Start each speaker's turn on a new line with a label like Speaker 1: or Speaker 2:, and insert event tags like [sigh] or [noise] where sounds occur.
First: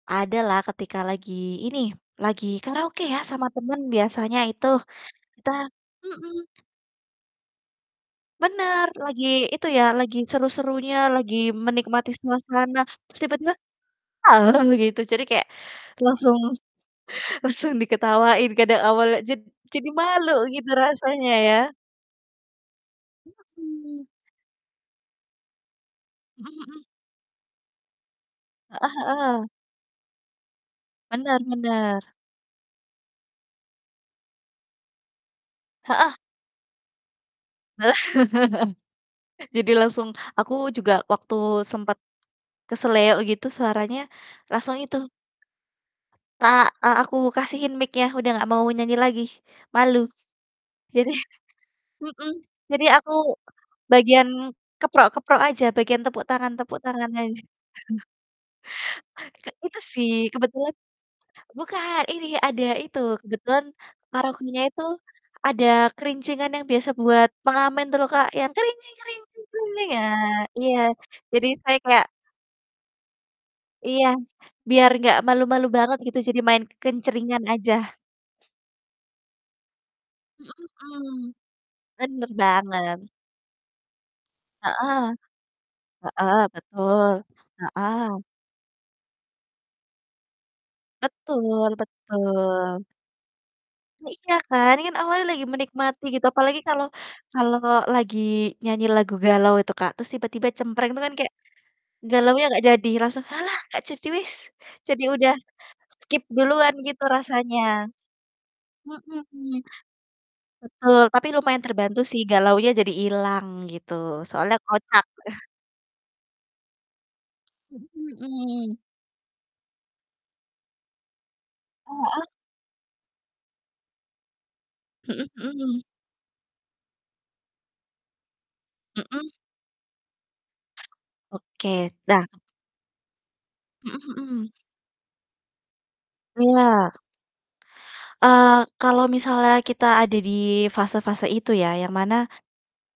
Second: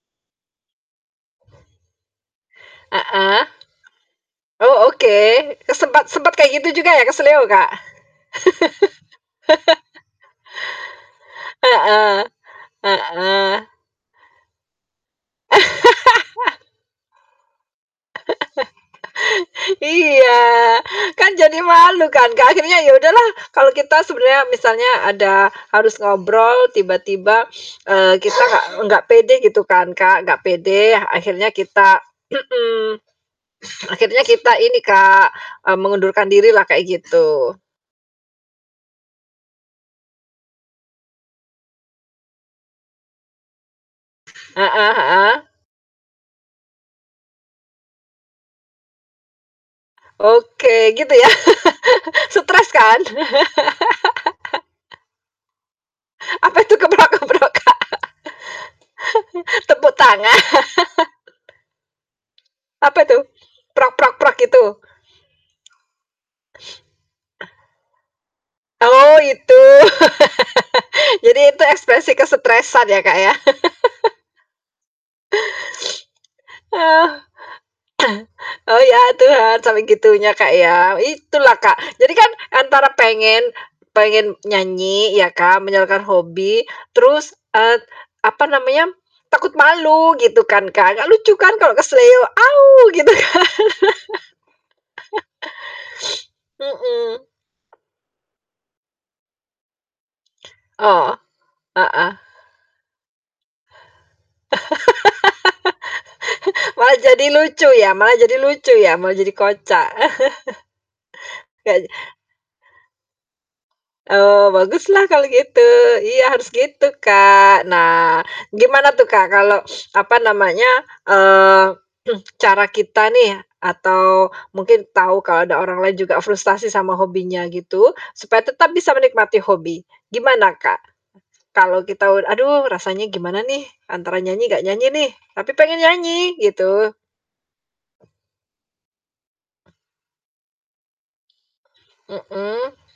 Speaker 1: Adalah ketika lagi ini, lagi karaoke ya,
Speaker 2: Heeh.
Speaker 1: sama temen biasanya itu.
Speaker 2: Oh, oke
Speaker 1: Kita
Speaker 2: ke sempat sempat
Speaker 1: mhm.
Speaker 2: kayak gitu juga ya, keseleo, Kak?
Speaker 1: Benar. Lagi itu ya, lagi
Speaker 2: [laughs]
Speaker 1: seru-serunya, lagi menikmati
Speaker 2: Heeh,
Speaker 1: suasana terus tiba-tiba
Speaker 2: heeh.
Speaker 1: begitu, jadi kayak langsung
Speaker 2: [laughs]
Speaker 1: [chuckles] langsung diketawain karena awalnya, jad
Speaker 2: [laughs]
Speaker 1: jadi malu
Speaker 2: Iya.
Speaker 1: gitu rasanya
Speaker 2: Kan
Speaker 1: ya.
Speaker 2: jadi malu kan, Kak, akhirnya ya udahlah. Kalau kita
Speaker 1: Mhm.
Speaker 2: sebenarnya misalnya ada harus
Speaker 1: Mhm
Speaker 2: ngobrol
Speaker 1: mhm.
Speaker 2: tiba-tiba, [sniffs] eee, kita gak
Speaker 1: Heeh
Speaker 2: gak pede
Speaker 1: heeh.
Speaker 2: gitu kan, Kak, gak pede yang
Speaker 1: Benar
Speaker 2: akhirnya kita
Speaker 1: benar.
Speaker 2: mhm, akhirnya kita ini, Kak, eee,
Speaker 1: Heeh.
Speaker 2: mengundurkan dirilah kayak gitu.
Speaker 1: [laughs] Jadi langsung aku juga waktu sempet keseleo gitu suaranya langsung
Speaker 2: Heeh
Speaker 1: itu
Speaker 2: heeh.
Speaker 1: ka eee, aku kasihin mic-nya, udah gak mau nyanyi lagi, malu.
Speaker 2: Oke
Speaker 1: jadi
Speaker 2: gitu ya, [laughs]
Speaker 1: mhm,
Speaker 2: stres
Speaker 1: jadi
Speaker 2: kan?
Speaker 1: aku
Speaker 2: [laughs]
Speaker 1: bagian keprok-keprok aja, bagian tepuk
Speaker 2: Apa itu
Speaker 1: tangan-tepuk tangan aja.
Speaker 2: keprok-keprok, Kak?
Speaker 1: [chuckles] Ke itu
Speaker 2: Tepuk
Speaker 1: sih,
Speaker 2: tangan.
Speaker 1: kebetulan bukan, ini
Speaker 2: [chuckles]
Speaker 1: ada
Speaker 2: Apa
Speaker 1: itu
Speaker 2: itu?
Speaker 1: kebetulan karaokenya
Speaker 2: gitu?
Speaker 1: itu ada kerincingan yang biasa
Speaker 2: [sniffs]
Speaker 1: buat pengamen itu loh, Kak, yang
Speaker 2: Oh, itu. [laughs]
Speaker 1: ah, iya
Speaker 2: Jadi
Speaker 1: jadinya
Speaker 2: itu
Speaker 1: saya kayak
Speaker 2: ekspresi kesetresan ya, Kak, ya.
Speaker 1: Iya,
Speaker 2: [laughs]
Speaker 1: biar gak malu-malu banget gitu, jadi main
Speaker 2: [sniffs] Oh. [clears throat]
Speaker 1: kencringan aja.
Speaker 2: Oh, iya itu, heeh, cara gitunya, Kak, ya.
Speaker 1: Mhm.
Speaker 2: Itulah, Kak. Jadi kan
Speaker 1: Benar
Speaker 2: antara
Speaker 1: banget.
Speaker 2: pengen pengen
Speaker 1: Heeh.
Speaker 2: nyanyi ya kan, menyalurkan
Speaker 1: Heeh,
Speaker 2: hobi,
Speaker 1: betul,
Speaker 2: terus, et
Speaker 1: heeh.
Speaker 2: apa namanya, takut malu gitu kan, Kak, gak lucu kan
Speaker 1: Betul
Speaker 2: kalo keseleo, "Aw!"
Speaker 1: betul.
Speaker 2: Gitu kan.
Speaker 1: Nah, iya kan. Ini kan awalnya lagi menikmati gitu,
Speaker 2: [laughs]
Speaker 1: apalagi
Speaker 2: [sniffs]
Speaker 1: kalau
Speaker 2: Mhm.
Speaker 1: kalau lagi nyanyi lagu galau itu, Kak, terus tiba-tiba cempreng itu kan
Speaker 2: Oh.
Speaker 1: kayak,
Speaker 2: Heeh.
Speaker 1: galaunya gak jadi, langsung, "Halah, gak jadi wis." Jadi udah skip duluan
Speaker 2: [laughs] Wah,
Speaker 1: gitu
Speaker 2: jadi
Speaker 1: rasanya.
Speaker 2: lucu ya, malah jadi lucu ya, malah
Speaker 1: Mhm.
Speaker 2: kocak.
Speaker 1: Betul, tapi
Speaker 2: [chuckles]
Speaker 1: lumayan
Speaker 2: Gak ja
Speaker 1: terbantu sih galaunya jadi ilang gitu,
Speaker 2: Oh,
Speaker 1: soalnya
Speaker 2: baguslah
Speaker 1: kocak.
Speaker 2: kalau
Speaker 1: [chuckles]
Speaker 2: gitu. Iya harus gitu, Kak. Nah
Speaker 1: Mhm.
Speaker 2: gimana tuh, Kak, kalau [sniffs] apa namanya, eee,
Speaker 1: Heeh.
Speaker 2: [clears throat] cara kita nih atau mungkin tahu
Speaker 1: Mhm
Speaker 2: kalau ada
Speaker 1: mhm.
Speaker 2: orang lain juga frustasi sama hobinya gitu, supaya tetap bisa
Speaker 1: Mhm.
Speaker 2: menikmati hobi. Gimana, Kak, kalau
Speaker 1: Oke,
Speaker 2: kita u
Speaker 1: dah.
Speaker 2: "Aduh rasanya gimana nih,
Speaker 1: Mhm
Speaker 2: antara nyanyi
Speaker 1: mhm.
Speaker 2: nggak nyanyi nih, tapi pengen nyanyi."
Speaker 1: Iya.
Speaker 2: Gitu.
Speaker 1: Eee, kalau misalnya kita ada di fase-fase itu ya, yang mana
Speaker 2: Mhm.